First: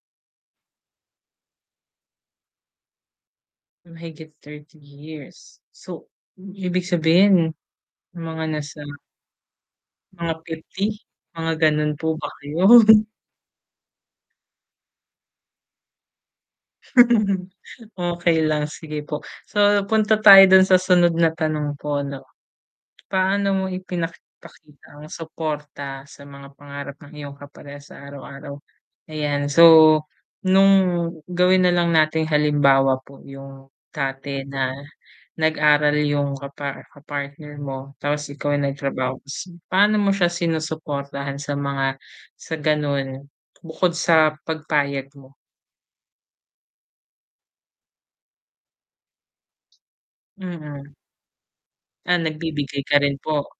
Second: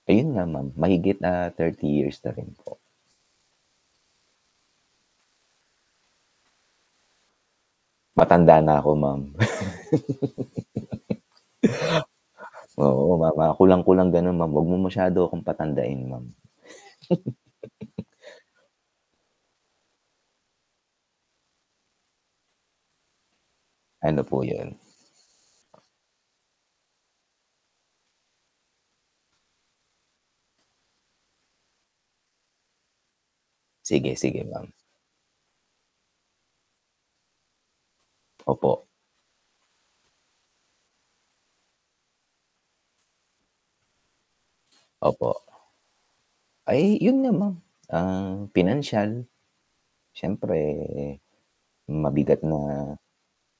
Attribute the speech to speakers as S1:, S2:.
S1: Ayun nga ma'am, mahigit ah, 30 years na rin po.
S2: Mahigit 30 years. So, ibig sabihin, yung mga
S1: Matanda na
S2: nasa
S1: ako ma'am.
S2: mga 50? Mga ganun po ba kayo?
S1: Oo, ma kulang-kulang ganun ma'am, wag mo masyado akong patandain ma'am.
S2: Okey lang, sige po. So, punta tayo dun sa sunod na tanong po 'no. Paano mo
S1: Ano po yun?
S2: ipinapakita ang suporta sa mga pangarap ng iyong kaparehas sa araw-araw? Ayan. So, nung gawin na lang nating halimbawa po yung
S1: Sige, sige,
S2: dati na
S1: ma'am.
S2: nag-aral yung kapa kapartner mo tapos ikaw ay
S1: Opo.
S2: nagtrabaho ka s paano mo siya sinusuportahan sa mga sa gano'n bukod sa pagpayag
S1: Opo.
S2: mo?
S1: Ay yun nga ma'am, um, pinansyal. Siyempre,
S2: Mm.
S1: eh,
S2: Ah,
S1: mabigat
S2: nagbibigay ka
S1: na
S2: rin po?